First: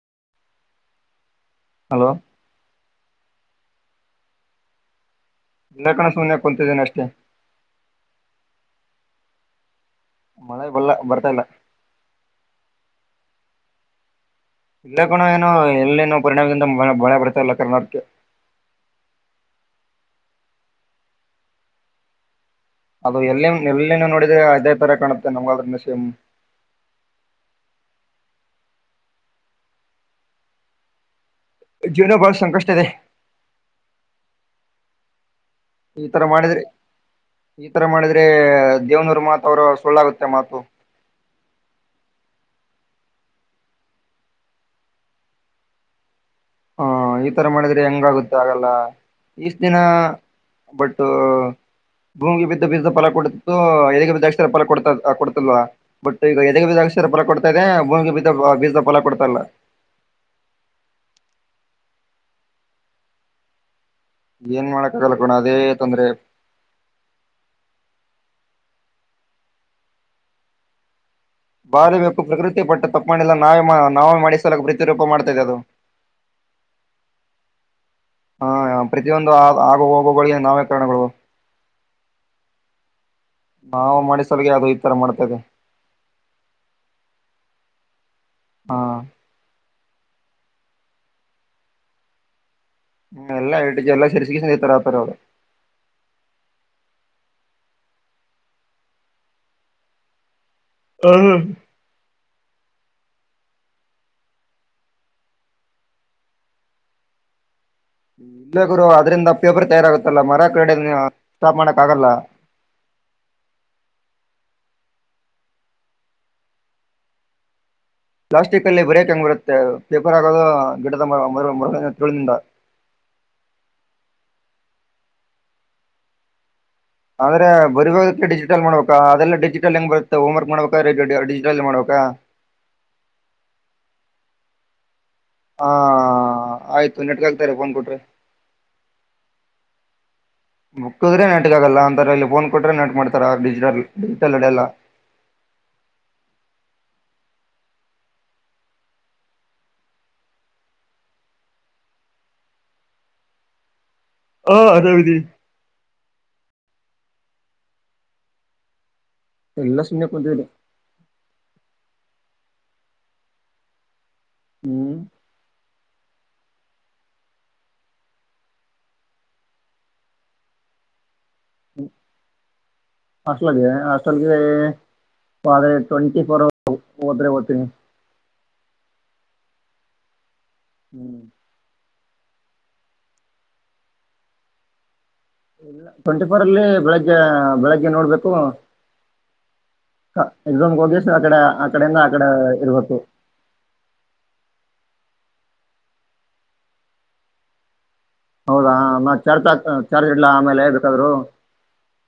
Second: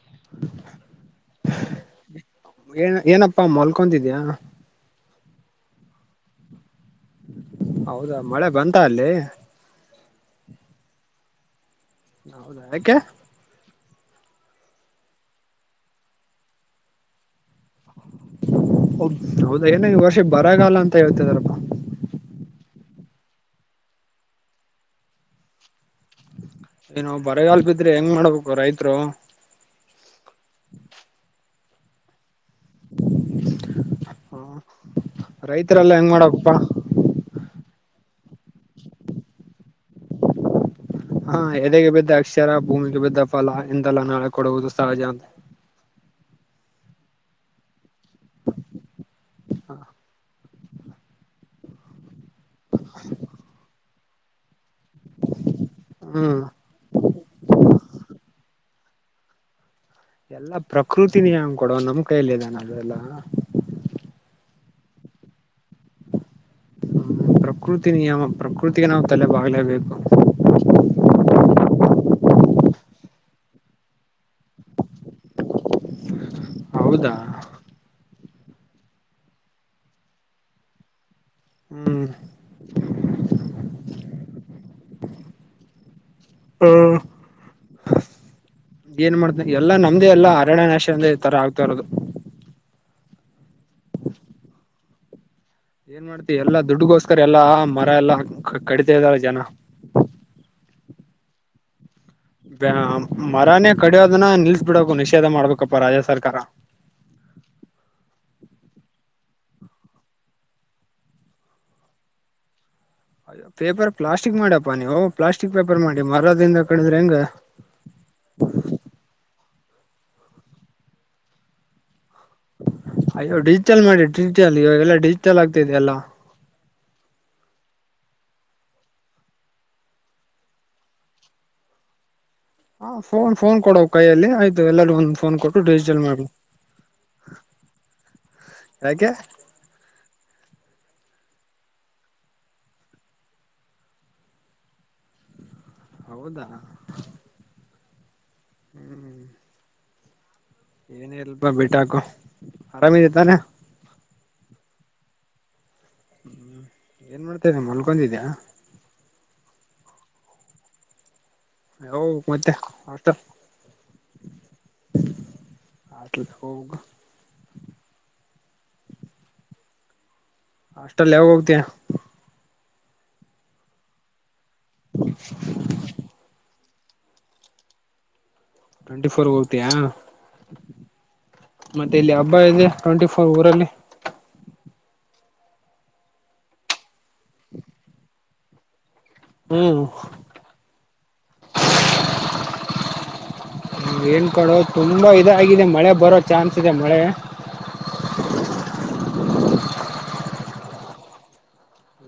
[unintelligible] Hello ಏನ್ ಏನಪ್ಪಾ ಮಲ್ಕೊಡಿದೀಯಾ ನ ಕಣ ಸೂನ್ ಕುಂತಿದ್ದನೆ ಅಷ್ಟೆ ಹೌದಾ ಮಳೆ ಬಂತ ಅಲ್ಲಿ ಮಳೆ ಬಲ್ಲ ಬರ್ತಾ ಇಲ್ಲ ಹೌದಾ ಯಾಕೆ ಇಲ್ಲ ಕೂಣ ಏನು ಎಲ್ಲೇನು ಪರಿಣಾಮದಿಂದ ಮಳೆ ಬರ್ತಾ ಇಲ್ಲ ಕರ್ನಾಟಕಕ್ಕೆ ಹೌದು ಏನ ಈ ವರ್ಷ ಬರಾಗಲ್ಲ ಅಂತ ಹೇಳ್ತಿದಾರಪ್ಪ ಅದು ಎಲ್ಲಿ ಎಲ್ಲಿ ನೋಡ್ರೆ ಅದೇ ತರ ಕಾಣುತ್ತೆ ನಮಗಾದ್ರ ಏನ ಬರಗಲ್ಪಿದ್ರೆ ಹೆಂಗ್ ಮಾಡ್ಬೇಕು ರೈತರು ಜೀವನೋ ಬಳ ಸಂಕಷ್ಟದೆ ಹ ರೈತರೆಲ್ಲಾ ಹೆಂಗ್ ಈತರ ಮಾಡಕಪ್ಪಾ ಮಾಡಿದ್ರೆ ಈತರ ಮಾಡಿದ್ರೆ ದೇವನೂರ್ ಮಾತ್ ಅವರ ಸಳ್ಳಾಗುತ್ತೆ ಮಾತು ಹಾ ಎದೆಗೆ ಬಿದ್ದ ಅಕ್ಷರ ಭೂಮಿಗೆ ಬಿದ್ದ ಫಲ ಇಂದೆಲ್ಲಾ ನಾಳೆ ಕೊಡುವುದು ಸಹಜ ಅಂತ ಹಾ ಈ ತರ ಮಾಡಿದ್ರೆ ಹೆಂಗಾಗುತ್ತೆ ಆಗಲ್ಲ ಇಷ್ಟ ದಿನ ಬಟ್ ಭೂಮಿಗೆ ಬಿದ್ದ ಬಿದ್ದ ಫಲ ಕೊಡು ಎಲ್ಲಿ ಬಿದ್ದ ಜಾಸ್ತಿ ಫಲ ಕೊಡ ಕೊಡ್ತಿಲ್ವಾ ಬಟ್ ಹ್ಮ್ ಈಗ ಎದೆ ಬೀ ಬರ ಕೊಡ್ತಾ ಇದೆ ಭೂಮಿಗೆ ಬ ಬೀಜ ಫಲ ಕೊಡ್ತಲ್ಲ ಎಲ್ಲಾ ಪ್ರಕೃತಿನಿಯಂ ಕೊಡುವ ನಮ್ ಕೈಯಲ್ಲಿ ಇದಾನ ಅದೆಲ್ಲ ಏನ್ ಮಾಡಕ್ ಕಲ್ಕೋಣ ಅದೇ ತೊಂದ್ರೆ ಪ್ರಕೃತಿ ನಿಯಮ ಪ್ರಕೃತಿಗೆ ನಾವು ತಲೆ ಬಾಗಲೇಬೇಕು ಬಾರ ಬೇಕು ಪ್ರಕೃತಿಯ ಪಟ್ಟು ತಪ್ಪಿಲ್ಲ ನಾವೇ ನಾವೇ ಮಾಡಿಸ ಸಲ ಪ್ರತಿರೂಪ ಮಾಡ್ತದೆ ಅದು ಹೌದಾ ಹಾ ಪ್ರತಿಯೊಂದು ಆ ಆಗ ಹೋಗುಗಳಿಗೆ ನಾವೀಕರಣಗಳು ಹ್ಮ್ ನಾವು ಮಾಡ ಸಲ ಯಾವ್ದದು ಈ ತರ ಮಾಡ್ತೇವೆ ಏನ್ ಮಾಡ್ತ ಎಲ್ಲಾ ನಮ್ದೇ ಎಲ್ಲಾ ಅರಣ್ಯ ನಾಶ ಅ ತರ ಆಗ್ತರೋದು ಹ್ಮ ಎಲ್ಲಾ ಹ ಎಲ್ಲಾ ಸರಿಸಿಗೆ ಸ ತರ ಆತಾರೆ ಅವರು ಏನ್ ಮಾಡ್ತಿ ಎಲ್ಲಾ ದುಡ್ಗೋಸ್ಕರ ಎಲ್ಲಾ ಮರ ಎಲ್ಲಾ ಕಡಿತ ಇದ್ದಾರೆ ಜನ [unintelligible] ಹ್ಮ ಹ್ಮ ಮರಾನೇ ಕಡಿಯೋದನ್ನ ನಿಲ್ಸ್ ಬಿಡು ನಿಷೇಧ ಮಾಡ್ಬೇಕಪ್ಪಾ ರಾಜ ಸರ್ಕಾರ [unintelligible] ಇಲ್ಲ ಗುರು ಅದ್ರಂದ ಪೇಪರ್ ತಯಾರಾಗುತ್ತಲ್ಲ ಮರ ಕ್ರಡೆ ಸ್ಟಾಪ್ ಮಾಡಕ್ ಆಗಲ್ಲ ಅಯ್ಯೋ ಪೇಪರ್ ಪ್ಲಾಸ್ಟಿಕ್ ಮಾಡ್ಯಪ್ಪಾ ನೀವವು ಪ್ಲಾಸ್ಟಿಕ್ ಪೇಪರ್ ಮಾಡಿ ಮರದಿಂದ ಕಡಿದ್ರೆ ಹೆಂಗ ಪ್ಲಾಸ್ಟಿಕ್ ಅಲ್ಲಿ ಬರಕ್ಂಗ್ ಬರುತ್ತೆ ಪೇಪರ್ ಆಗೋದು ಗಿಡದ ತಿಳಿನಿಂದ ಅಯ್ಯೋ ಡಿಜಿಟಲ್ ಮಾಡಿ ಡಿಜಿಟಲ್ ಇವಾಗೆಲ್ಲಾ ಡಿಜಿಟಲ್ ಆಗ್ತಿದೆ ಎಲ್ಲ ಆದ್ರೆ ಬರುವವಾಗೆ ಡಿಜಿಟಲ್ ಮಾಡ್ಬೇಕಾ ಅದೆಲ್ಲ ಡಿಜಿಟಲ್ ಹೆಂಗ್ ಬರುತ್ತೆ ಹೋಮ್ರ್ಕ್ ಮಾಡ್ಬೇಕಾ ಡಿಜಿಟಲ್ ಮಾಡ್ಬೇಕ ಹ ಹ ಫೋನ್ ಫೋನ್ ಕೊಡ್ ಕೈಯಲ್ಲಿ ಆಯ್ತು ಎಲ್ಲರಿೂ ಒಂದು ಫೋನ್ ಕೊಟ್ಟು ಹ ಡಿಜಿಟಲ್ ಮಾಡ ಆಯ್ತು ನೆಟ್ಗಾಗ್ತಾರೆ ಫೋನ್ ಕೊಟ್ರೆ ಯಾಕೆ ಬುಕ್ದ್ರೆ ನೆಟ್ಗ ಆಗಲ್ಲ ಅಂತರ ಇಲ್ಲಿ ಫೋನ್ ಕೊಟ್ರೆ ನೆಟ್ ಮಾಡ್ತಾರ ಡಿಜಿಟಲ್ ಡಿಜಿಟಲ್ ಅಡೆ ಎಲ್ಲ ಹೌದಾ ಹ್ಮ್ ಏನೇ ಇಲ್ಪ ಬಿಟಾಕು ಆರಾಮಿದ ತಾನ ಹಾ ಅದೇ ವಿಧ ಹ್ಮ್ ಏನ್ ಮಾಡ್ತೇವ ಮಲ್ಗೊಂಡಿದ್ಯಾಯಾ ಎಲ್ಲಾ ಸುಮ್ನೆ ಕುತಿದೆನೆ ಹ ಮತ್ತೆ ಆತ ಹ್ಮ್ ಹೌೋಗ ಅಷ್ಟಲ್ಲಿ ಯಾವಗಾ ಹೋಗ್ತಯ ಹಾಸ್ಟಲ್ಗೆ ಹಸ್ಟಲ್ಗೆ ಆದೆ ಟ್ವೆಂಟಿ ಫೋರ್ ಓದರೆೆ ಹೋಗ್ಥಿನಿ ಟ್ವೆಂಟಿ ಫೋರ್ ಹೋಗ್ತಯಾ ಹ್ಮ್ ಮತ್ತೆ ಇಲ್ಲಿ ಹಬ್ಬ ಇದೆ ಟ್ವೆಂಟಿ ಫೋರ್ ಊರ ಅಲ್ಲಿ ಟ್ವೆಂಟಿ ಫೋರ್ ಅಲ್ಲಿ ಬೆಳಗ್ಗೆ ಬೆಳಗ್ಗೆ ನೋಡ್ಬೇಕು ಹ್ಮ್ ಹ ಎಕ್ಸಾಮ್ಗೆ ಹೋಗ ಸ ಆಕಡೆ ಆ ಕಡೆಯಿಂದ ಆಕಡೆ ಇರ್ಬೇಕು ಏನ್ ಕೊಡೋ ತುಂಬಾ ಇದಾಗಿದೆ ಮಳೆ ಬರೋ ಚಾನ್ಸ್ ಇದೆ ಮಳೆ ಹೌದಾ ಮತ್ತ ಚರ್ ಚರ್ ಇಡ್ಲಾ ಆಮೇಲೆೇ ಬಾದ್ರು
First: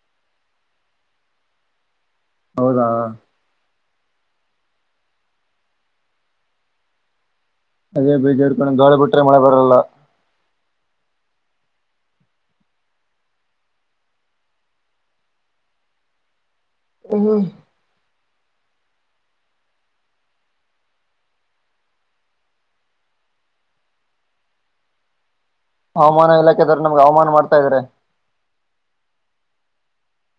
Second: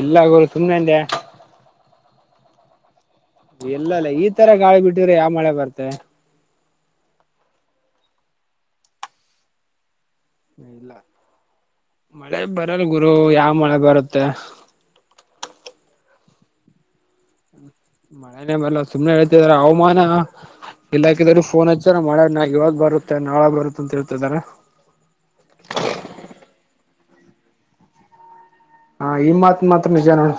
ಇಲ್ಲ ಗೋರು ಸುಮ್ಮ್ನೆಂದ ಹೌದಾ ಇಲ್ಲಲ್ಲ ಈ ತರ ಗಾಳಿ ಬಿಟ್ಟಿದ್ರೆ ಯಾವ ಮಳೆ ಬರ್ತೆೆ ಅದೇ ಬೀಜ ಇರ್ಕೊಂಡ ದೋಳಿ ಬಿಟ್ರೆ ಮಳೆ ಬರಲ್ಲ ಹ ಇಲ್ಲ ಮಳೆ ಬರಲ್ ಗುರು ಯಾವ ಮಳೆ ಬರುತ್ತೆ ಹ ಮಳೆನೆ ಮೇಲೆ ಸುಮ್ನೆ ಹೇಳ್ತಿದ್ರ ಹಾಮಾನ ಇಲಾಖೆದವರು ಫೋನ್ ಹಚ್ಚಾರ ಮಾಡ ನ ಇವಾಗ ಬರುತ್ತೆ ನಾಳಾಗ ಬರುತ್ತ ಅಂತ ಹೇಳ್ತಿದಾರ ಹವಾಮಾನ ಇಲಾಖೆದವ್ರು ನಮ್ಗೆ ಅವಮಾನ ಮಾಡ್ತಾ ಇದಾರೆ ಹಾ ಈ ಮಾತ್ ಮಾತ್ರ ನಿಜ ನೋಡ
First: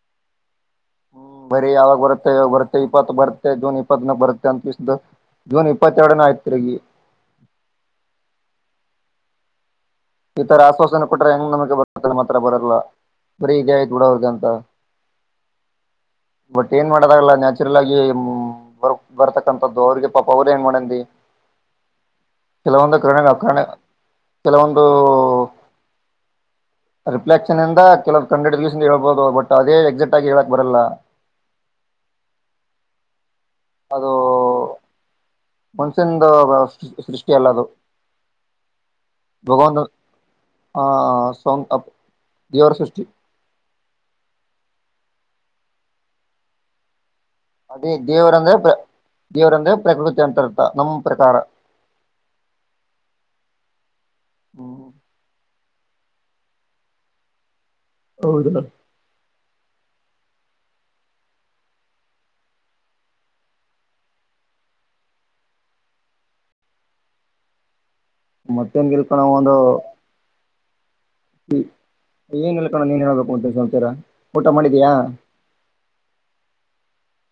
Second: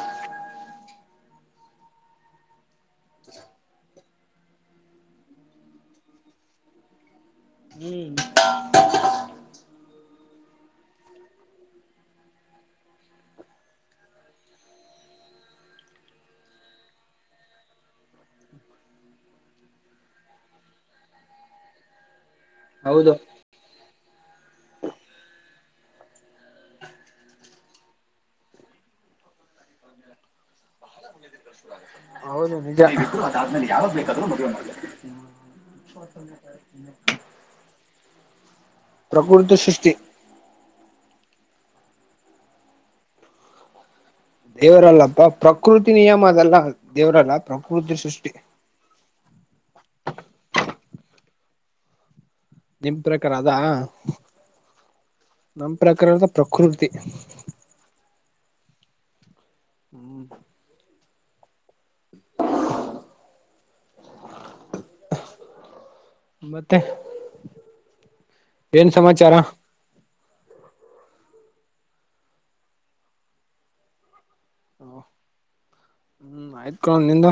ಹ್ಮ್ ಬರೀ ಯಾವಾಗ ಬರುತ್ತೆಾಗ ಬರುತ್ತೆ ಇಪ್ಪತ್ತು ಬರುತ್ತೆ ಜೂನ್ ಇಪ್ಪತ್ನ ಬರುತ್ತೆ ಅಂತಸ್ದು ಜೂನ್ ಇಪ್ಪತ್ತೆರಡ ನ ಆಯ್ತ್ ತಿರ್ಗಿ ಹ್ಮ್ ಈತರ ಆಶ್ವಾಸನೆ ಕೊಟ್ರೆ ಹೆಂಗ್ ನಮಗೆ ಬರತ್ತ ಮಾತ್ರ ಬರಲ್ಲ ಬರಿ ಇದ್ದೆ ಆಯ್ತು ಬಿಡೊ [inaudible] ಬಟ್ ಏನ್ ಮಾಡದಾಗಲ್ಲ ನ್ಯಾಚುರಲ್ ಆಗಿ ಬರ್ತಕ್ಕಂಥದ್ದು ಅವ್ರಿಗೆ ಪಾಪ ಅವರ ಏನ್ ಮಾಡನ್ಿ [inaudible] ಕೆಲವೊಂದು ಹೌದು ಕರಣ ಕರಣ ಕೆಲವೊಂದು ರಿಫ್ಲೆಕ್ಷನ್ಂದ ಕೆಲವ ಕಂಡ್ರೆಡ್ ದಿವಸ ಹೇಳ್ಬೋದು ಬಟ್ ಅದೇ ಎಕ್ಸೆಕ್ಟ್ ಆಗಿ ಹೇಳಕ್ ಬರಲ್ಲ ಹೌದುು ಅಾದ್ಮೇಲೆ ಯಾವಾಗ ಬೇಕಾದೂ ಮುಗುವ ಮನ್ಸ್ಯನ್ ಸೃಷ್ಟಿ ಅಲ್ಲ ಅದು ಪ್ರಕೃತಿ ಸೃಷ್ಟಿ ಹಂ ಸೋಂಗಪ್ ದೇವರಸೃಷ್ಟಿ ದೇವರಲ್ಲಪ್ಪ ಪ್ರಕೃತಿ ನಿಯಮ ಅದೆಲ್ಲ ದೇವರಲ್ಲ ಅದೇ ಪ್ರಕೃತಿ ಸೃಷ್ಟಿ ದೇವ್ರಂದ್ರೆ ದೇವ್ರಂದ್ರೆ ಪ್ರಕೃತಿ ಅಂತರ್ಥ ನಮ ಪ್ರಕಾರ. ನಿಮ ಪ್ರಕಾರ ಅದಾ? ಹ್ಮ್ ನಮ್ಮ ಪ್ರಕಾರದ ಪ್ರಕೃತಿ ಹೌದನಾ. ಹ್ಮ್ [inaudible] ಮತ್ತೆ? ಏನ್ ಮತ್ತೇಗಿಲಪ್ಪಾ ನಾವ ಸಮಾಚಾರ ಅದು. ಏನ್ ಎಲ್ಲ ಕಣೋ ನೀನ್ ಹೇಳ ಬೇಕು ಮತ್ತ ಏನ ಸಮಾಚಾರ. ಊಟ ಮಾಡಿದ್ಯಾ ಹ ಹ್ಮ್ ಆಯ್ತ್ ಕಣೋ ನಿಂದು.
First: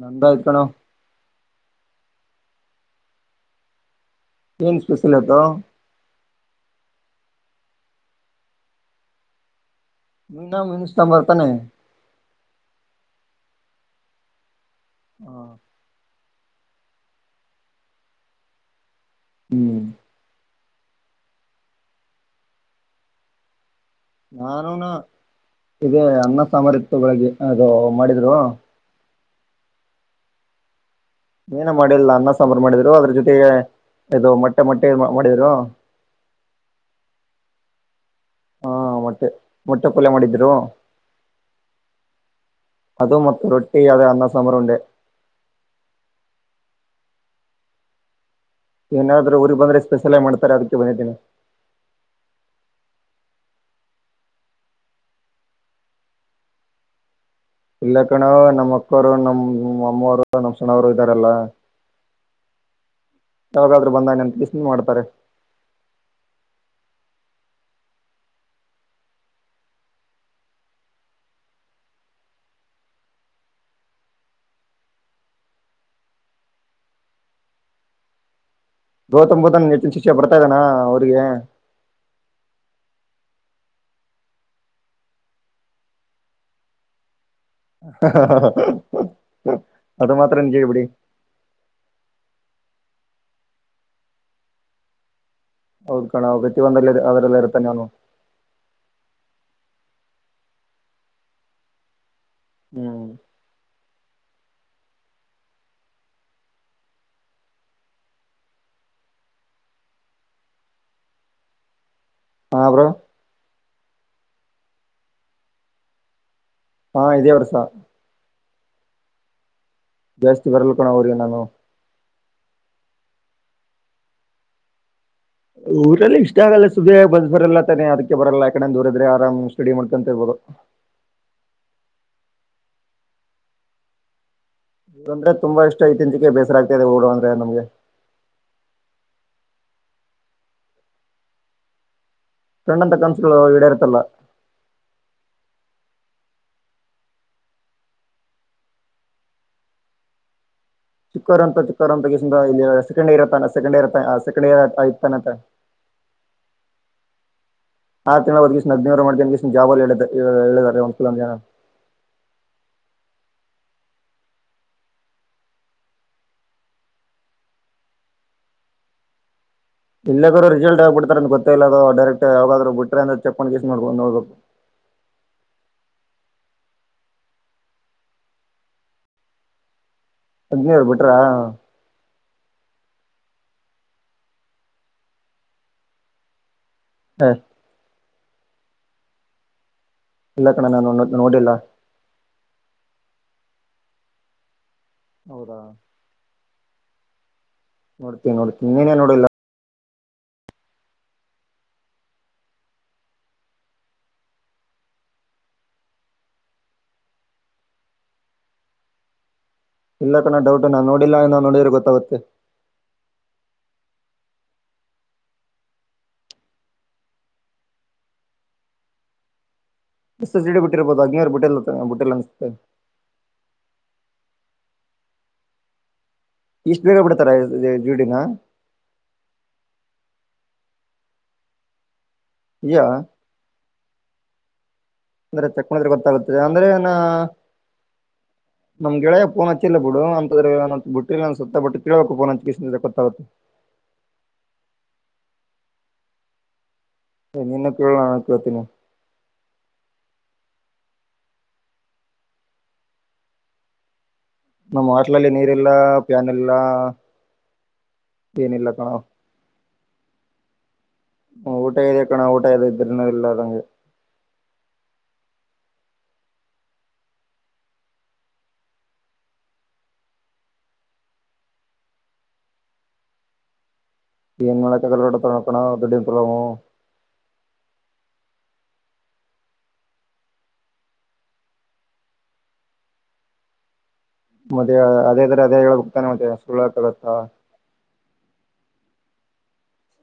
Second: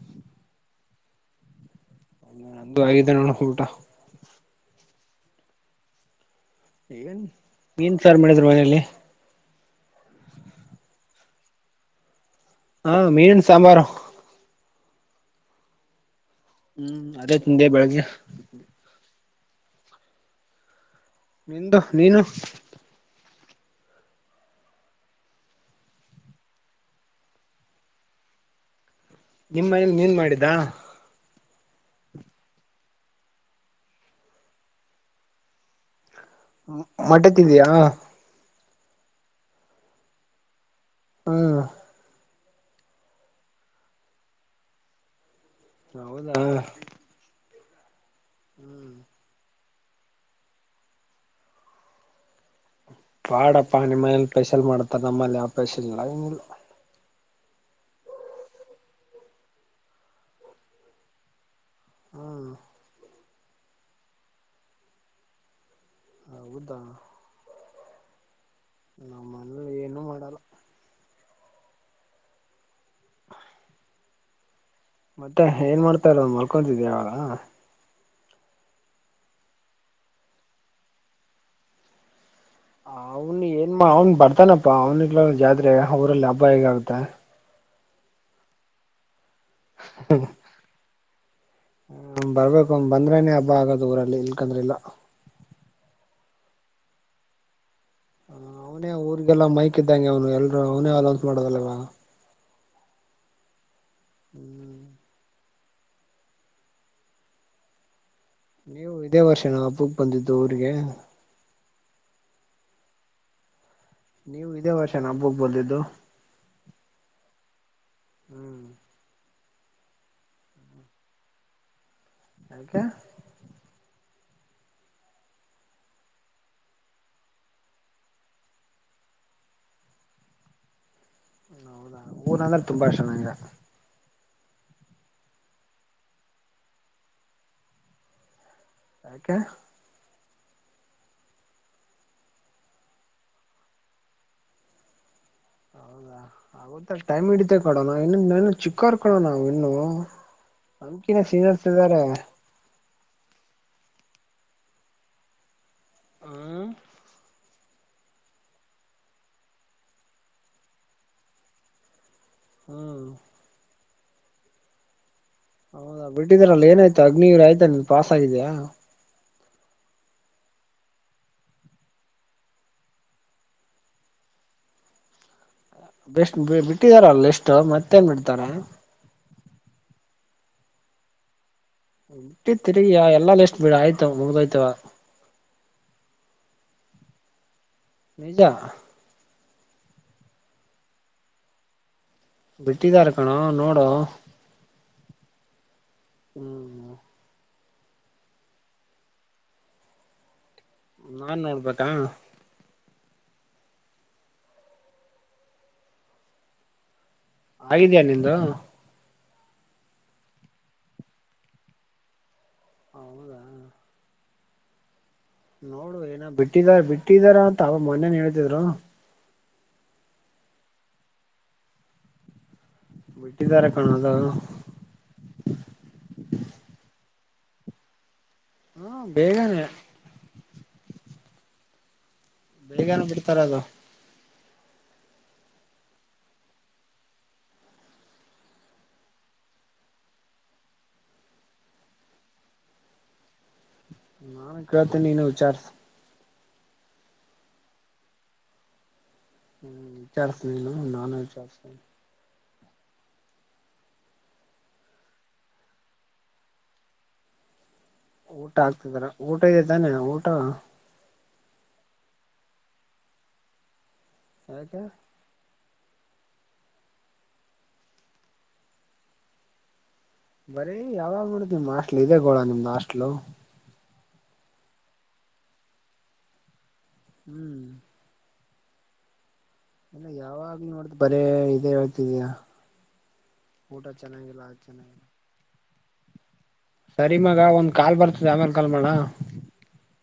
ನಂದು ಆಯ್ತ ಕಣೋ. ನಂದು ಆಗಿದ್ದ ನೋಡ ಊಟ. ಏನ್ ಸ್ಪೆಷಲ್ ಇವತ್ತು. ಏನ್ ಮೀನ ಸಾರ್ ಮಾಡಿದ್ರು ಮನೆಯಲ್ಲಿ. ಮೀನ ಮಿಂಚ ತಾ ಬರ್ತಾನೆ. ಹಾ ಮೀನ ಸಾಂಬಾರು. ಹ್. ಹ್ಮ್ ಅದೇ ತಿಂದೆ ಬೆಳಗ್ಗೆ. ಹ್ಮ್. ನಿಂದು ನೀನು. ನಾನುನ ಇದೇ ಅನ್ನ ಸಾಂಬಾರ್ ಇರ್ತದ ಅಲ್ಲಿ ಅದು ಮಾಡಿದ್ರು. ನಿಮ್ಮ ಐಲ್ಲಿ ನೀನ್ ಮಾಡಿದ. ಏನು ಮಾಡಿಲ್ಲ ಅನ್ನ ಸಾಂಬಾರು ಮಾಡಿದ್ರು ಅದ್ರ ಜೊತೆಗೆ, ಇದು ಮೊಟ್ಟೆ ಮೊಟ್ಟೆ ಮಾಡಿದ್ರು, ಮಟ್ಟೆ ತಿದ್ದಯಾ. ಹಾ ಮಟ್ಟೆ ಮೊಟ್ಟೆ ಪಲ್ಯ ಮಾಡಿದ್ರು. ಹ್ಮ್. ಅದು ಮತ್ತು ರೊಟ್ಟಿ ಅದೆ ಅನ್ನ ಸಾಂಬಾರ್ ಉಂಡೆ. ಹೌದಾ. ಏನಾದ್ರೂ ಊರಿಗ ಬಂದ್ರೆ ಸ್ಪೆಷಲೈ ಮಾಡ್ತಾರೆ ಅದಕ್ಕೆ ಬಂದಿದ್ದೀನಿ. ಪಾಡಪ್ಪಾ ನಿಮ್ಮ ಮನಲಿ ಸ್ಪೆಷಲ್ ಮಾಡತಾರ ನಮ್ಮಲ್ಲಿ ಆ ಸ್ಪೆಷಲ್ ಇಲ್ಲ ಏನಿಲ್ಲ. ಇಲ್ಲ ಕಣೋ ನಮ್ಮ ಅಕ್ಕವರು ನಮ್ ಅಮ್ಮವರು ನಮ್ಮ್ ಸಣ್ಣವರು ಇದ್ದಾರೆಲ್ಲ. ಹ್ಮ. ಯಾವಾಗಾದ್ರರು ಬಂದಾಗ ನಮ್ ತಿತಿ ಮಾಡ್ತಾರೆ. ಹೌದಾ. ನಮ್ಮ ಮನೇಲಿ ಏನುೂ ಮಾಡಲ್ಲ. ಮತ್ತೆ ಏನ್ ಮಾಡ್ತಾರೋ ಮಲ್ಕೊತಿದಿಯಾ. ಗೌತಮ್ ಬುದ್ಧ ನೆಚ್ಚಿನ ಶಿಕ್ಷ ಬರ್ತಾ ಇದ್ದಾನ ಊರಿಗೆ. ಅವ್ನು ಏನ್ ಅವ್ನ್ ಬರ್ತಾನಪ್ಪಾ ಅವ್ನಿ ಇಲ್ಲಾದ್ರ ಜಾತ್ರೆ ಅವ್ರಲ್ಲಿ ಹಬ್ಬ ಹೇಗ ಆಗುತ್ತೆ. ಅದು ಮಾತ್ರ ನಿಜ ಬಿಡಿ. ಹ್ಮ ಬರ್ಬೇಕ ಅವ ಬಂದ್ರೇನೇ ಹಬ್ಬ ಆಗದು ಊರಲ್ಲಿ ಇಲ್ಕಂದ್ರ ಇಲ್ಲ. ಹೌದು ಕಣೋ ಪ್ರತಿಯೊಂದುಲ್ಲಿ ಅದರಲ್ಲಿ ಇರ್ತಾನೆ ಅವನು. ಹ ಅವನೇ ಊರ್ರಿಗೆಲ್ಲ ಮೈಕ್ ಇದಂಗ ಅವನು ಎಲ್ರುೂ ಅವನೇ ಅಲೌನ್ಸ್ ಮಾಡದಲ್ವ. ಹ್ಮ್. ಹ್ಮ್. ನೀವು ಇದೇ ವರ್ಷ ನಾ ಹಬ್ಬಕ್ ಬಂದಿದ್ದು ಊರಿಗೆ. ಹಾ ಬ್ರೋ. ನೀವು ಇದೇ ವರ್ಷ ಹಬ್ಬ ಕ ಬಂದಿದ್ದು. ಹಾ ಇದೇ ವರ್ಷ. ಹ್ಮ್ ಜಾಸ್ತಿ ಬರಲ್ ಕಣೋ ಊರಿಗೆ ನಾನು. ಯಕ ಊರಲ್ಲಲ್ಲಿ ಇಷ್ಟ ಆಗಲ್ಲ ಸುಮ್ಯ ಬಸ್ ಬರಲ್ಲ ಅಂತಾನೇ ಅದಕ್ಕೆ ಬರಲ್ಲ ಯಕಡಡೆ ದೂರದ್ರೆ ಆರಾಮ್ ಸ್ಟಡಿ ಮಾಡ್ಕೊಂತ ಹೌದಾ ಊರ್ ಅಂದ್ರೆ ತುಂಬಾ ಇಷ್ಟ ನಂಗೆ. ಇಗಂದ್ರೆ ತುಂಬಾ ಇಷ್ಟ ಇ ತಿಂಚಿಕ ಬೇಸರ ಆಗ್ತ ಇದೆ ಊರು ಅಂದ್ರೆ ನಮ್ಗೆ. ಯಾಕೆ. ಸಣ್ಣ [unintelligible] ಕನ್ಸಗಳು ಈಡೇರುತ್ತಲ್ಲ. ಹೌದಾ ಆಗುತ್ತ ಟೈಮ್ ಹಿಡಿತೆ ಕಣೋ ನಾವ ಇನ್ನು ನಾವ ಇನ್ನು ಚಿಕ್ಕವರ್ ಕಣೋ ನಾವು ಇನ್ನೂ. ಚಿಕ್ಕೋರು, ಅಂತ ಚಿಕ್ಕೋರು ಅಂತ! ಅಪ್ಲಿಕೇಶನ್, ಸೆಕಂಡ್ ಇಯರ್ತ್ತ ಸೆಕಂಡ್ ಇರ್ ಸೆಕಂಡ್ ಇಯರ್, ಇಧುತನ್ಯಕ್ಕ. [unintelligible] ಹ್ಮ ಆರು, ತಿಂಗಳ ಬ ಕೀಷ್ಣ ನಗ್ನೇವ್ ಮಾಡ್ತ ಕಷ್ಣ ಜಾಲ್ಲಿ ಹೇಳ ಹೇಳಿದ್ದಾರೆ ಒಂದ್ ಕಲೊ ಜನ. [unintelligible] ಹ್ಮ್. [inaudible] ಹೌದಾ, ಬಿಟ್ಟಿದ್ರಲ್ಲ ಏನಾಯ್ತು ಅಗ್ನಿ, ಏನಾಯ್ತು, ಪಾಸ್ ಆಗಿದ್ಯಾ. [unintelligible] ಇಲ್ಲಬ್ರೋ, ರಿಸಲ್ಟ್ ಆಗಬಡ್ತಾರ! ಅಂತ ಗೊತ್ತಲ, ಅದು ಡೈರೆಕ್ಟ್ ಯಾವಾಗಾದ್ರು! ಬಿಟ್ರ ಅಂತ, ಚೆಕ್ ಅಪ್ಲಿಕೇಶನ್, ನೋಡುಬೇಕು. [unintelligible] [unintelligible] [inaudible] ಬಿಟ್ಟು ಇದಾರ, ಮತ್ತೆ, ಎಷ್ಟು ಮತ್ತೇನ್, ಮಾಡುತ್ತಾರಾ. [unintelligible] ಅಗ್ನಿಯಾವಾರು, ಬಿಟ್ರಾ. [unintelligible] ಬಿಟ್ಟು ಇರ್ತೀರಿ, ಎಲ್ಲಾ ಲಿಸ್ಟ್, ಆಯ್ತು, ಮುಗಿದು, ಓಗುತ್ತಾವ. [unintelligible] ಹ. ನಿಜ. [unintelligible] ಇಲ್ಲ, ಕಣ ನಾನು, ಅಧನಾ, ನೋಡಿಲ್ಲ. [inaudible] ಬಿಟ್ಟಿದಾರೆ, ಕಣೋ ನೋಡೋ. [inaudible] ಹೌದಾ. [inaudible] ಹ್ಮ್. [inaudible] ನೋಡ್ತಿನಿ, ನೋಡ್ತಿನಿ, ನೀನೇ ನೋಡಿಲ್ಲ. [inaudible] ನಾನು, ನೋಡ್ಬೇಕಾ? [inaudible] ಹೇಗಿದ್ದೀಯಾ, ನಿಂದು. [inaudible] ಇಲ್ಲ, ಕಣ ಡೌಟ್! ನಾನು, ನೋಡಿಲ್ಲಾ ಅಂದ ನೋಡಿದ್ರೆ ಗೊತ್ತಾಗತ್ತೆ? [inaudible] ಹೌದಾ. [inaudible] ನೋಡು, ಏನು, ಬಿಟ್ಟಿದಾ ಬಿಟ್ಟಿದಾರೆ, ಅಂತ ಅವ ಮೊನೇನ್ ಹೇಳ್ತಿದ್ರು? [inaudible] ಎ, ಜಿಡಿ, ಬಿಟ್ಟಿರ್ಬೋದು! ಅಗ್ನಿ ಅವರಿಗೆ, ಬಿಟ್ಟಿಲ್ಲ, ಅನಿಸುತ್ತೆ? [inaudible] ಬಿಟ್ಟಿದಿದ್ದಾರೆ, ಕಣ್ಣೋ, ಅದು.. [inaudible] ಇಷ್ಟು, ಬೇಗ ಬಿಡ್ತಾರ ಜಿಡಿನಾ. [inaudible] ಹೂ, ಬೇಗನೆ. [inaudible] ಯಾ ಬೆಳಗನೇ, ಬಿಡ್ತಾರೆ, ಅದು. [inaudible] ಬರುತ್ತೆ, ಅಂದ್ರೆ, ಗೊತ್ತಾಗುತ್ತೆ! ಆಮೇಲೆ, ಏನೂ? [inaudible] [unintelligible] [inaudible] ನಮ್, ಗೆಳೆಯ, ಫೋನ್ ಹಚ್ಚಿಲ್ಲ, ಬಿಡು ಅಂತಂದ್ರ, ಬಿಟ್ಟಿಲ್ಲ ಅನಿಸುತ್ತೆ, ಬಟ್ಟು, ಪ್ಹೊನ್ಯಾಚಿ, ಗೊತ್ತಾಗುತ್ತೆ. [inaudible] ನಾನು, ಕೇಳುತ್ತೀನಿ, ವಿಚಾರಸು. [inaudible] ಏ, ನೀನಾ, ಪಿಯೂ, ಅಂತ, ಕೇಳುತ್ತೀನಿ. [inaudible] ಹ್ಮ್, ವಿಚಾರಸು, ನೀನು ನಾನು, ವಿಚಾರಿಸುತ್ತಿನಿ. [inaudible] ನಮ್ಮ, ಹಾಸ್ಟೆಲಲ್ಲಿ, ನೀರಿಲ್ಲ, ಪ್ಯಾನ್ ಇಲ್ಲ. [unintelligible] ಊಟ, ಏನಿಲ್ಲ ಕಣ ಆಗ್ತಿದಾರ, ಊಟ ಇದೆ ತಾನೆ ಊಟ. [inaudible] ಹಾ, ಊಟ, ಇದೇ ಕನ, ಊಟ ಇದ್ರು, ಇಲ್ಲಧಂಗೆ. [inaudible] ಯಾಕು, ಹೇಳು. [inaudible] ಬರೀ, ಯಾವಾಗ್ ನೋಡುದು, ನಿಮ್ ಹಾಸ್ಟೆಲ್, ಇದೆ, ಗೋಳು, ನಿಮ್ದ, ಹಾಸ್ಟೆಲ್ಧು. [inaudible] ಏನು ಮಾಡಕ್ಕಾಗಲ್ಲ, ನೋಡಣ, ಪಪನೋ ದೊಡಿಪಾರಂ. [inaudible] ಹ್ಮ್. [inaudible] ಇಲ್ಲ, ಯಾವಾಗ್ ನೋಡಿದ್ರು, ಬಾರಿ, ಇದೇ, ಹೇಳುತೀಧಿಯ, ಊಟ. [inaudible] ಅದ್ ಮದೆವೆ, ಚೆನ್ನಾಗಿಲ್ಲ ಅದೇ, ಕಡೆ, ಅದೇ, ಹೋಗುತ್ತಾನೆ, ಅಂತೇ? [inaudible] ಸರಿ, ಮಗ ಒಂದ್ ಕಾಲ್ ಬರ್ತದೆ, ಆಮೇಲೆ, ಕಾಲ್ ಮಾಡುಲ್ಲ. [inaudible]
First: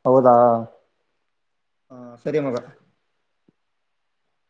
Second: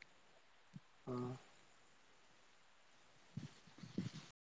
ಹೌದಾ. [inaudible] ಹ್ಮ. [inaudible] ಹಾ, ಸರಿ, ಮಗ. [inaudible]